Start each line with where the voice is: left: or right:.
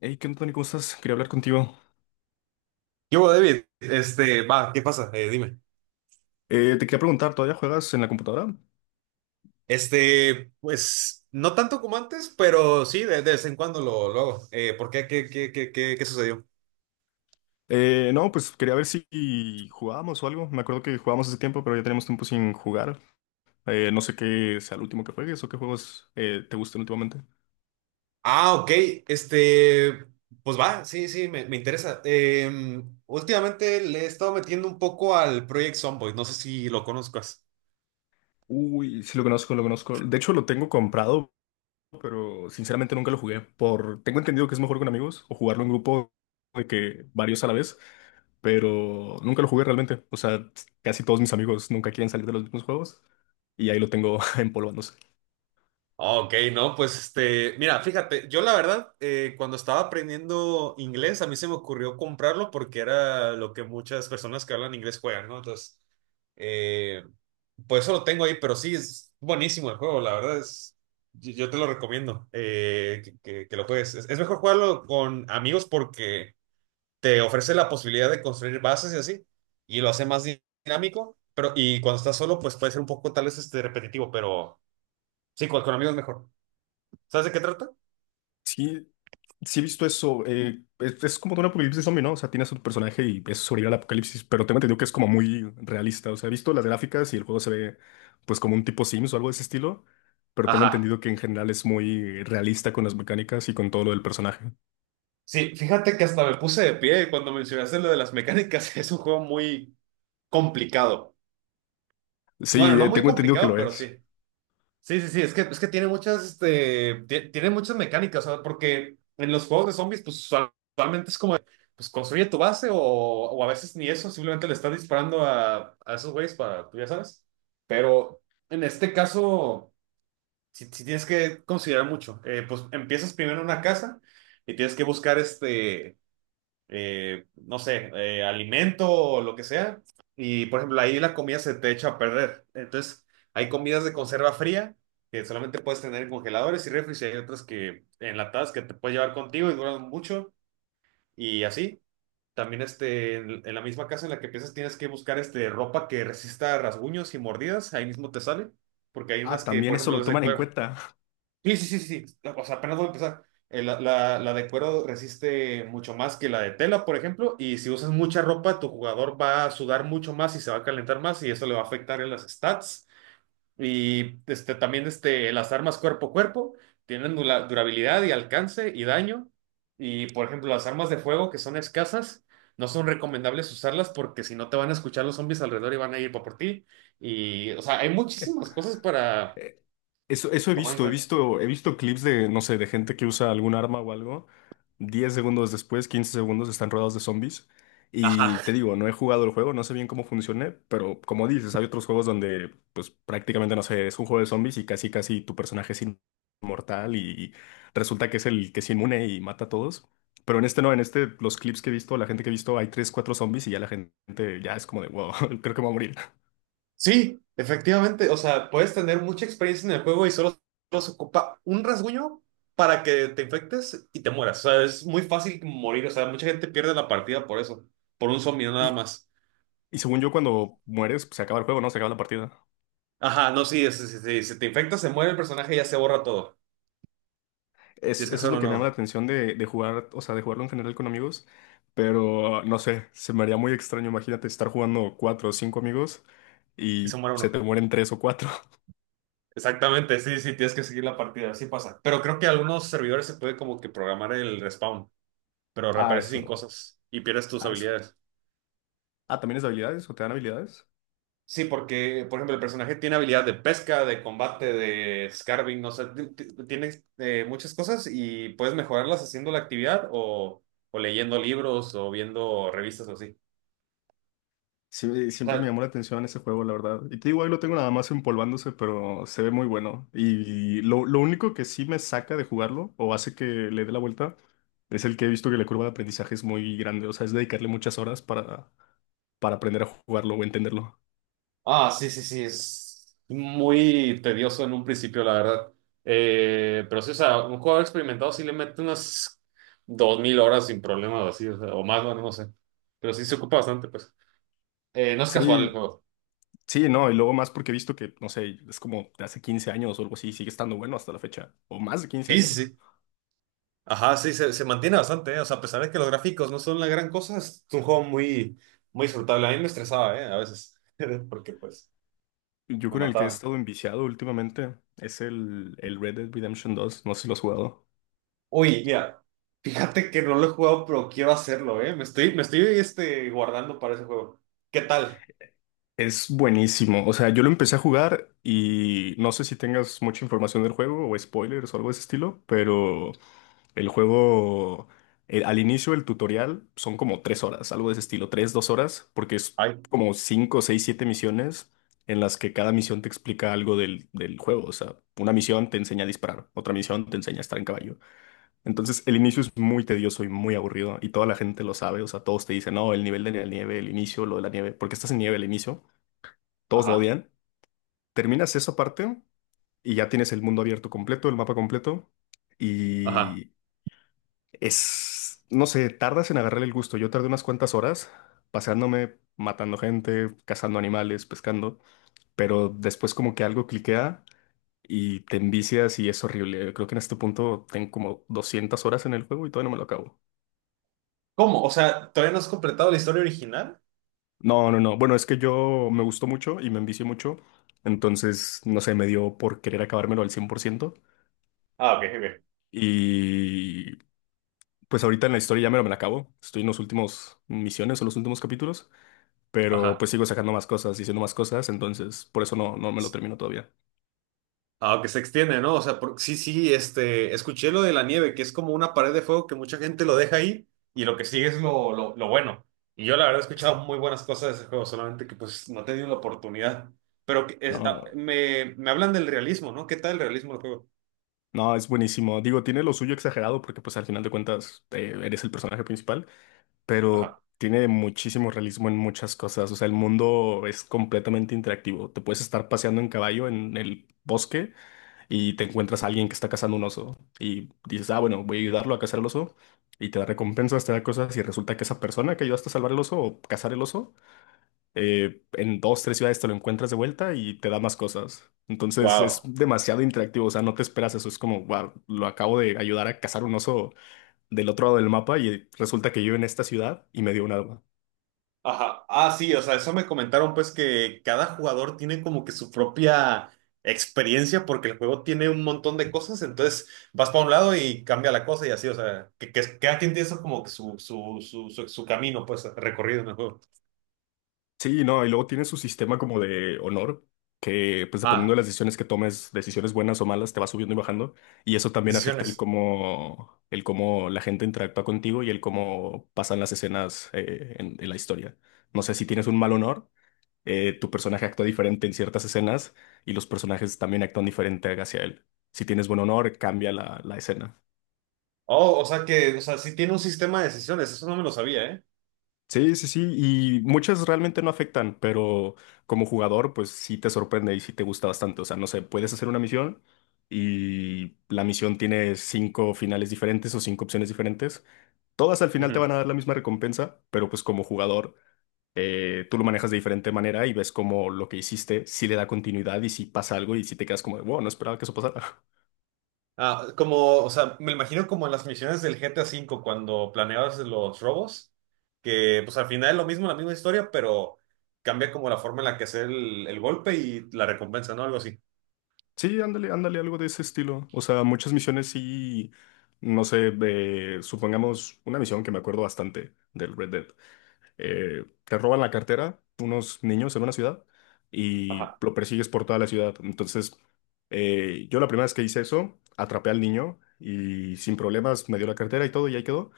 left: Hey, ¿qué onda, Tony? ¿Cómo estás? Quería hablar contigo.
right: Yo, David, va, ¿qué pasa? Dime.
left: Te quería preguntar, ¿todavía juegas en la computadora?
right: Pues, no tanto como antes, pero sí, de vez en cuando lo hago. ¿Por qué? ¿Qué sucedió?
left: No, pues quería ver si jugábamos o algo. Me acuerdo que jugábamos hace tiempo, pero ya tenemos tiempo sin jugar. No sé qué sea el último que juegues o qué juegos te gustan últimamente.
right: Ah, ok, este, pues va, sí, sí, me interesa. Últimamente le he estado metiendo un poco al Project Zomboid, no sé si lo conozcas.
left: Uy, sí lo conozco, lo conozco. De hecho, lo tengo comprado, pero sinceramente nunca lo jugué. Tengo entendido que es mejor con amigos o jugarlo en grupo de que varios a la vez, pero nunca lo jugué realmente. O sea, casi todos mis amigos nunca quieren salir de los mismos juegos y ahí lo tengo empolvándose.
right: Ah, ok, no, pues mira, fíjate, yo la verdad, cuando estaba aprendiendo inglés, a mí se me ocurrió comprarlo porque era lo que muchas personas que hablan inglés juegan, ¿no? Entonces, eh, pues eso lo tengo ahí, pero sí, es buenísimo el juego, la verdad es, yo te lo recomiendo, que lo juegues. Es mejor jugarlo con amigos porque te ofrece la posibilidad de construir bases y así, y lo hace más dinámico, pero y cuando estás solo, pues puede ser un poco tal vez repetitivo, pero sí, con amigos es mejor. ¿Sabes de qué trata?
left: Sí, sí he visto eso. Es como de un apocalipsis zombie, ¿no? O sea, tienes a tu personaje y es sobrevivir al apocalipsis, pero tengo entendido que es como muy realista. O sea, he visto las gráficas y el juego se ve pues como un tipo Sims o algo de ese estilo, pero tengo
right: Ajá.
left: entendido que en general es muy realista con las mecánicas y con todo lo del personaje.
right: Sí, fíjate que hasta me puse de pie cuando mencionaste lo de las mecánicas. Es un juego muy complicado. Bueno,
left: Sí,
right: no muy
left: tengo entendido que
right: complicado,
left: lo
right: pero
left: es.
right: sí. Sí, sí, sí. Es que tiene muchas, tiene muchas mecánicas, o sea, porque en los juegos de zombies, pues usualmente es como, pues construye tu base o a veces ni eso, simplemente le estás disparando a esos güeyes para, tú ya sabes. Pero en este caso, si tienes que considerar mucho. Pues empiezas primero en una casa y tienes que buscar no sé, alimento o lo que sea. Y por ejemplo, ahí la comida se te echa a perder. Entonces, hay comidas de conserva fría que solamente puedes tener en congeladores y refris, y hay otras que enlatadas que te puedes llevar contigo y duran mucho. Y así. También en la misma casa en la que piensas tienes que buscar ropa que resista rasguños y mordidas. Ahí mismo te sale. Porque hay
left: Ah,
right: unas que,
left: también
right: por
left: eso
right: ejemplo,
left: lo
right: las de
left: toman en
right: cuero.
left: cuenta.
right: Sí, sí, sí, sí. Sí. O sea, apenas voy a empezar. La de cuero resiste mucho más que la de tela, por ejemplo, y si usas mucha ropa, tu jugador va a sudar mucho más y se va a calentar más y eso le va a afectar en las stats. Y también las armas cuerpo a cuerpo tienen durabilidad y alcance y daño. Y por ejemplo, las armas de fuego que son escasas, no son recomendables usarlas porque si no te van a escuchar los zombies alrededor y van a ir por ti. Y, o sea, hay muchísimas cosas para
left: Eh, Eso, eso he
right: tomar en
left: visto, he
right: cuenta.
left: visto, he visto clips de, no sé, de gente que usa algún arma o algo. 10 segundos después, 15 segundos, están rodeados de zombies. Y
right: Ajá.
left: te digo, no he jugado el juego, no sé bien cómo funcione, pero como dices, hay otros juegos donde, pues prácticamente, no sé, es un juego de zombies y casi, casi tu personaje es inmortal y resulta que es el que es inmune y mata a todos. Pero en este no, en este, los clips que he visto, la gente que he visto, hay 3 4 zombies y ya la gente ya es como de, wow, creo que me voy a morir.
right: Sí, efectivamente. O sea, puedes tener mucha experiencia en el juego y solo se ocupa un rasguño para que te infectes y te mueras. O sea, es muy fácil morir. O sea, mucha gente pierde la partida por eso. Por un zombie no nada
left: Y,
right: más.
left: Y según yo, cuando mueres, pues, se acaba el juego, ¿no? Se acaba la partida.
right: Ajá, no, sí, sí, sí, sí. Si te infectas, se muere el personaje y ya se borra todo. Tienes
left: Eso
right: que
left: es
right: hacer
left: lo
right: uno
left: que me llama la
right: nuevo.
left: atención de jugar, o sea, de jugarlo en general con amigos. Pero no sé, se me haría muy extraño. Imagínate estar jugando cuatro o cinco amigos
right: Y se
left: y
right: muere
left: se
right: uno.
left: te mueren tres o cuatro.
right: Exactamente, sí, sí, tienes que seguir la partida. Así pasa. Pero creo que algunos servidores se puede como que programar el respawn, pero
left: Ah,
right: reaparece sin
left: eso.
right: cosas y pierdes tus
left: Ah, eso.
right: habilidades.
left: Ah, ¿también es de habilidades o te dan habilidades?
right: Sí, porque, por ejemplo, el personaje tiene habilidad de pesca, de combate, de scarving, no sé, tiene muchas cosas y puedes mejorarlas haciendo la actividad o leyendo libros o viendo revistas o así.
left: Sí,
right: O
left: siempre me
right: sea,
left: llamó la atención ese juego, la verdad. Y te digo, ahí lo tengo nada más empolvándose, pero se ve muy bueno. Y lo único que sí me saca de jugarlo, o hace que le dé la vuelta, es el que he visto que la curva de aprendizaje es muy grande. O sea, es dedicarle muchas horas para aprender a jugarlo o entenderlo.
right: ah, sí, sí, sí, es muy tedioso en un principio, la verdad. Pero sí, o sea, un jugador experimentado sí le mete unas 2,000 horas sin problemas, así, o sea, o más, bueno, no sé. Pero sí se ocupa bastante, pues. No es casual el
left: Sí,
right: juego.
left: sí, no. Y luego más porque he visto que, no sé, es como de hace 15 años o algo así, sigue estando bueno hasta la fecha. O más de 15
right: Sí, sí,
left: años.
right: sí. Ajá, sí, se mantiene bastante, ¿eh? O sea, a pesar de que los gráficos no son la gran cosa, es un juego muy, muy disfrutable. A mí me estresaba, ¿eh? A veces, porque pues
left: Yo
right: me
left: con el que he
right: mataban.
left: estado enviciado últimamente es el Red Dead Redemption 2. No sé si lo has jugado.
right: Uy, mira, fíjate que no lo he jugado, pero quiero hacerlo, ¿eh? Me estoy guardando para ese juego. ¿Qué tal?
left: Es buenísimo. O sea, yo lo empecé a jugar y no sé si tengas mucha información del juego o spoilers o algo de ese estilo, pero el juego, al inicio del tutorial son como 3 horas, algo de ese estilo, tres, 2 horas, porque es
right: Ay.
left: como cinco, seis, siete misiones en las que cada misión te explica algo del juego. O sea, una misión te enseña a disparar, otra misión te enseña a estar en caballo. Entonces, el inicio es muy tedioso y muy aburrido y toda la gente lo sabe. O sea, todos te dicen, no, el nivel de la nieve, el inicio, lo de la nieve, porque estás en nieve al inicio. Todos lo
right: Ajá,
left: odian. Terminas esa parte y ya tienes el mundo abierto completo, el mapa completo.
right: ajá.
left: Y es, no sé, tardas en agarrar el gusto. Yo tardé unas cuantas horas paseándome, matando gente, cazando animales, pescando. Pero después como que algo cliquea y te envicias y es horrible. Creo que en este punto tengo como 200 horas en el juego y todavía no me lo acabo.
right: ¿Cómo? O sea, ¿todavía no has completado la historia original?
left: No, no, no. Bueno, es que yo me gustó mucho y me envicié mucho. Entonces, no sé, me dio por querer acabármelo al 100%.
right: Ah, ok, ok.
left: Y pues ahorita en la historia ya me la acabo. Estoy en los últimos misiones o los últimos capítulos, pero
right: Ajá.
left: pues sigo sacando más cosas, diciendo más cosas, entonces por eso no me lo termino todavía.
right: Aunque se extiende, ¿no? O sea, sí, sí, escuché lo de la nieve, que es como una pared de fuego que mucha gente lo deja ahí y lo que sigue es lo bueno. Y yo la verdad he escuchado muy buenas cosas de ese juego, solamente que pues no he tenido la oportunidad. Pero
left: No,
right: me hablan del realismo, ¿no? ¿Qué tal el realismo del juego?
left: no, es buenísimo. Digo, tiene lo suyo exagerado porque pues al final de cuentas eres el personaje principal, pero
right: Ajá.
left: tiene muchísimo realismo en muchas cosas. O sea, el mundo es completamente interactivo. Te puedes estar paseando en caballo en el bosque y te encuentras a alguien que está cazando un oso y dices, ah, bueno, voy a ayudarlo a cazar el oso y te da recompensas, te da cosas y resulta que esa persona que ayudaste a salvar el oso o cazar el oso, en dos, tres ciudades te lo encuentras de vuelta y te da más cosas. Entonces es
right: Wow.
left: demasiado interactivo, o sea, no te esperas eso, es como, wow, lo acabo de ayudar a cazar un oso del otro lado del mapa y resulta que yo en esta ciudad y me dio un arma.
right: Ajá. Ah, sí, o sea, eso me comentaron pues que cada jugador tiene como que su propia experiencia porque el juego tiene un montón de cosas, entonces vas para un lado y cambia la cosa y así, o sea, que cada quien tiene eso como que su camino pues recorrido en el juego.
left: Sí, no, y luego tiene su sistema como de honor, que pues dependiendo de
right: Ah,
left: las decisiones que tomes, decisiones buenas o malas, te va subiendo y bajando. Y eso también afecta el
right: decisiones.
left: cómo, el cómo la gente interactúa contigo y el cómo pasan las escenas en la historia. No sé si tienes un mal honor, tu personaje actúa diferente en ciertas escenas y los personajes también actúan diferente hacia él. Si tienes buen honor, cambia la escena.
right: Oh, o sea que, o sea, sí tiene un sistema de decisiones, eso no me lo sabía, ¿eh?
left: Sí, sí, sí, y muchas realmente no afectan, pero como jugador, pues sí te sorprende y sí te gusta bastante. O sea, no sé, puedes hacer una misión y la misión tiene cinco finales diferentes o cinco opciones diferentes. Todas al final te van a dar la misma recompensa, pero pues como jugador, tú lo manejas de diferente manera y ves como lo que hiciste sí le da continuidad y si pasa algo y si te quedas como de, wow, no esperaba que eso pasara.
right: Ah, como, o sea, me imagino como en las misiones del GTA V cuando planeabas los robos, que pues al final es lo mismo, la misma historia, pero cambia como la forma en la que hacer el golpe y la recompensa, ¿no? Algo así.
left: Sí, ándale, ándale, algo de ese estilo. O sea, muchas misiones sí, no sé, supongamos una misión que me acuerdo bastante del Red Dead. Te roban la cartera unos niños en una ciudad y
right: Ajá.
left: lo persigues por toda la ciudad. Entonces, yo la primera vez que hice eso, atrapé al niño y sin problemas me dio la cartera y todo y ahí quedó.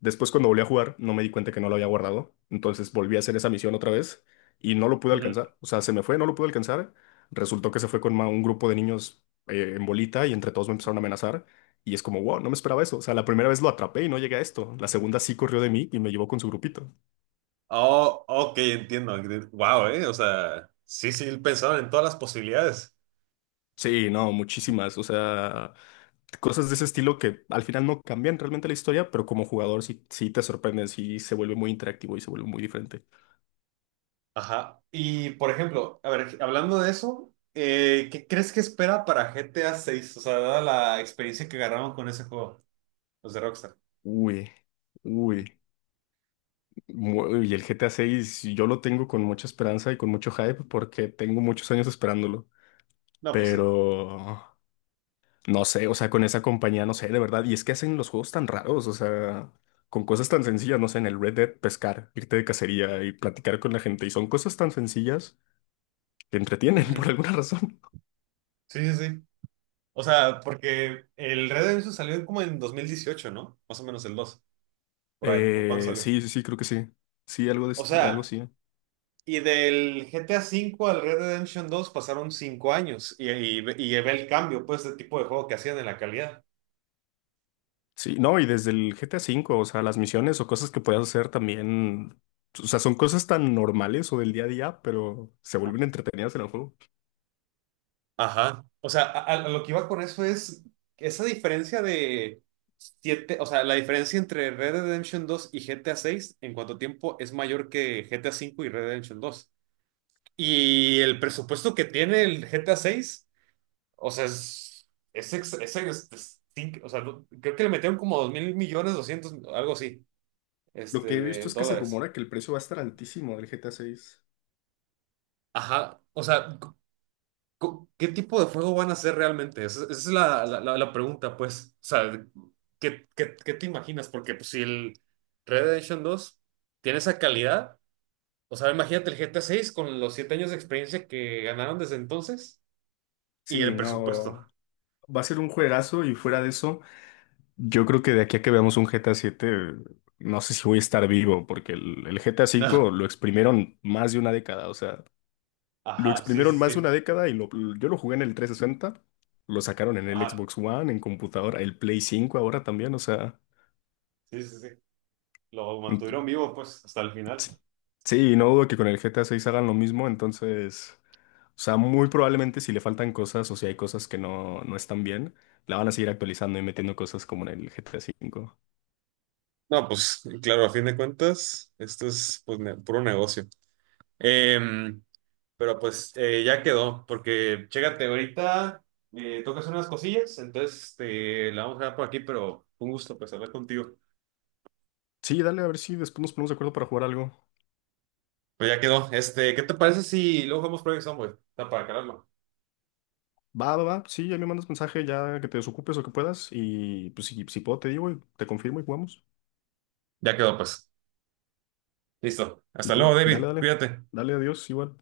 left: Después, cuando volví a jugar, no me di cuenta que no lo había guardado. Entonces volví a hacer esa misión otra vez y no lo pude
right: Ujú.
left: alcanzar. O sea, se me fue, no lo pude alcanzar. Resultó que se fue con un grupo de niños en bolita y entre todos me empezaron a amenazar. Y es como, wow, no me esperaba eso. O sea, la primera vez lo atrapé y no llegué a esto. La segunda sí corrió de mí y me llevó con su grupito.
right: Oh, ok, entiendo. Wow, o sea, sí, sí, pensaron en todas las posibilidades.
left: Sí, no, muchísimas. O sea, cosas de ese estilo que al final no cambian realmente la historia, pero como jugador sí, sí te sorprenden, sí se vuelve muy interactivo y se vuelve muy diferente.
right: Ajá. Y por ejemplo, a ver, hablando de eso, ¿qué crees que espera para GTA seis? O sea, dada la experiencia que agarraron con ese juego, los de Rockstar.
left: Uy, uy. Y el GTA 6 yo lo tengo con mucha esperanza y con mucho hype porque tengo muchos años esperándolo.
right: No, pues sí.
left: Pero no sé, o sea, con esa compañía, no sé, de verdad. Y es que hacen los juegos tan raros, o sea, con cosas tan sencillas, no sé, en el Red Dead pescar, irte de cacería y platicar con la gente. Y son cosas tan sencillas que entretienen por
right: Ujú.
left: alguna razón.
right: Sí, sí, sí. O sea, porque el Red Dead Redemption salió como en 2018, ¿no? Más o menos el 2 por ahí, o cuándo salió.
left: Sí, sí, sí, creo que sí. Sí,
right: O
left: algo
right: sea,
left: sí.
right: y del GTA cinco al Red Dead Redemption 2 pasaron 5 años y ve el cambio, pues, de tipo de juego que hacían en la calidad.
left: Sí, no, y desde el GTA V, o sea, las misiones o cosas que puedas hacer también, o sea, son cosas tan normales o del día a día, pero se vuelven entretenidas en el juego.
right: Ajá. O sea, a lo que iba con eso es esa diferencia de 7, o sea, la diferencia entre Red Dead Redemption 2 y GTA seis en cuanto a tiempo es mayor que GTA cinco y Red Dead Redemption 2. Y el presupuesto que tiene el GTA seis. O sea, sí, o sea, creo que le metieron como 2,000 millones, 200, algo así,
left: Lo que he
right: de
left: visto es que se
right: dólares.
left: rumora que el precio va a estar altísimo del GTA VI.
right: Ajá, o sea, c- ¿qué tipo de juego van a hacer realmente? Esa es la pregunta, pues. O sea, ¿qué te imaginas? Porque pues, si el Red Dead Redemption dos tiene esa calidad, o sea, imagínate el GTA seis con los 7 años de experiencia que ganaron desde entonces y
left: Sí,
right: el presupuesto.
left: no, va a ser un juegazo y fuera de eso, yo creo que de aquí a que veamos un GTA VII, no sé si voy a estar vivo, porque el GTA
right: No.
left: V lo exprimieron más de una década, o sea, lo
right: Ajá, sí,
left: exprimieron
right: sí,
left: más de una
right: sí.
left: década y yo lo jugué en el 360. Lo sacaron en el
right: Ajá,
left: Xbox One, en computadora, el Play 5 ahora también, o sea,
right: sí, sí, sí. Lo
left: mm,
right: mantuvieron vivo, pues, hasta el final.
left: sí, sí, no dudo que con el GTA 6 hagan lo mismo, entonces, o sea, muy probablemente si le faltan cosas o si hay cosas que no están bien, la van a seguir actualizando y metiendo cosas como en el GTA cinco.
right: No, pues claro, a fin de cuentas, esto es pues, puro negocio. Em, pero pues ya quedó, porque chécate, ahorita tocas unas cosillas, entonces la vamos a dejar por aquí, pero un gusto pues hablar contigo.
left: Sí, dale, a ver si después nos ponemos de acuerdo para jugar algo.
right: Pues ya quedó. ¿Qué te parece si luego jugamos Project Zomboid? Está para calarlo.
left: Va, va, va, sí, ya me mandas mensaje, ya que te desocupes o que puedas, y pues si puedo te digo y te confirmo y jugamos.
right: Ya quedó, pues. Listo. Hasta
left: Dale,
right: luego,
left: dale,
right: David.
left: dale,
right: Cuídate.
left: dale, adiós, igual.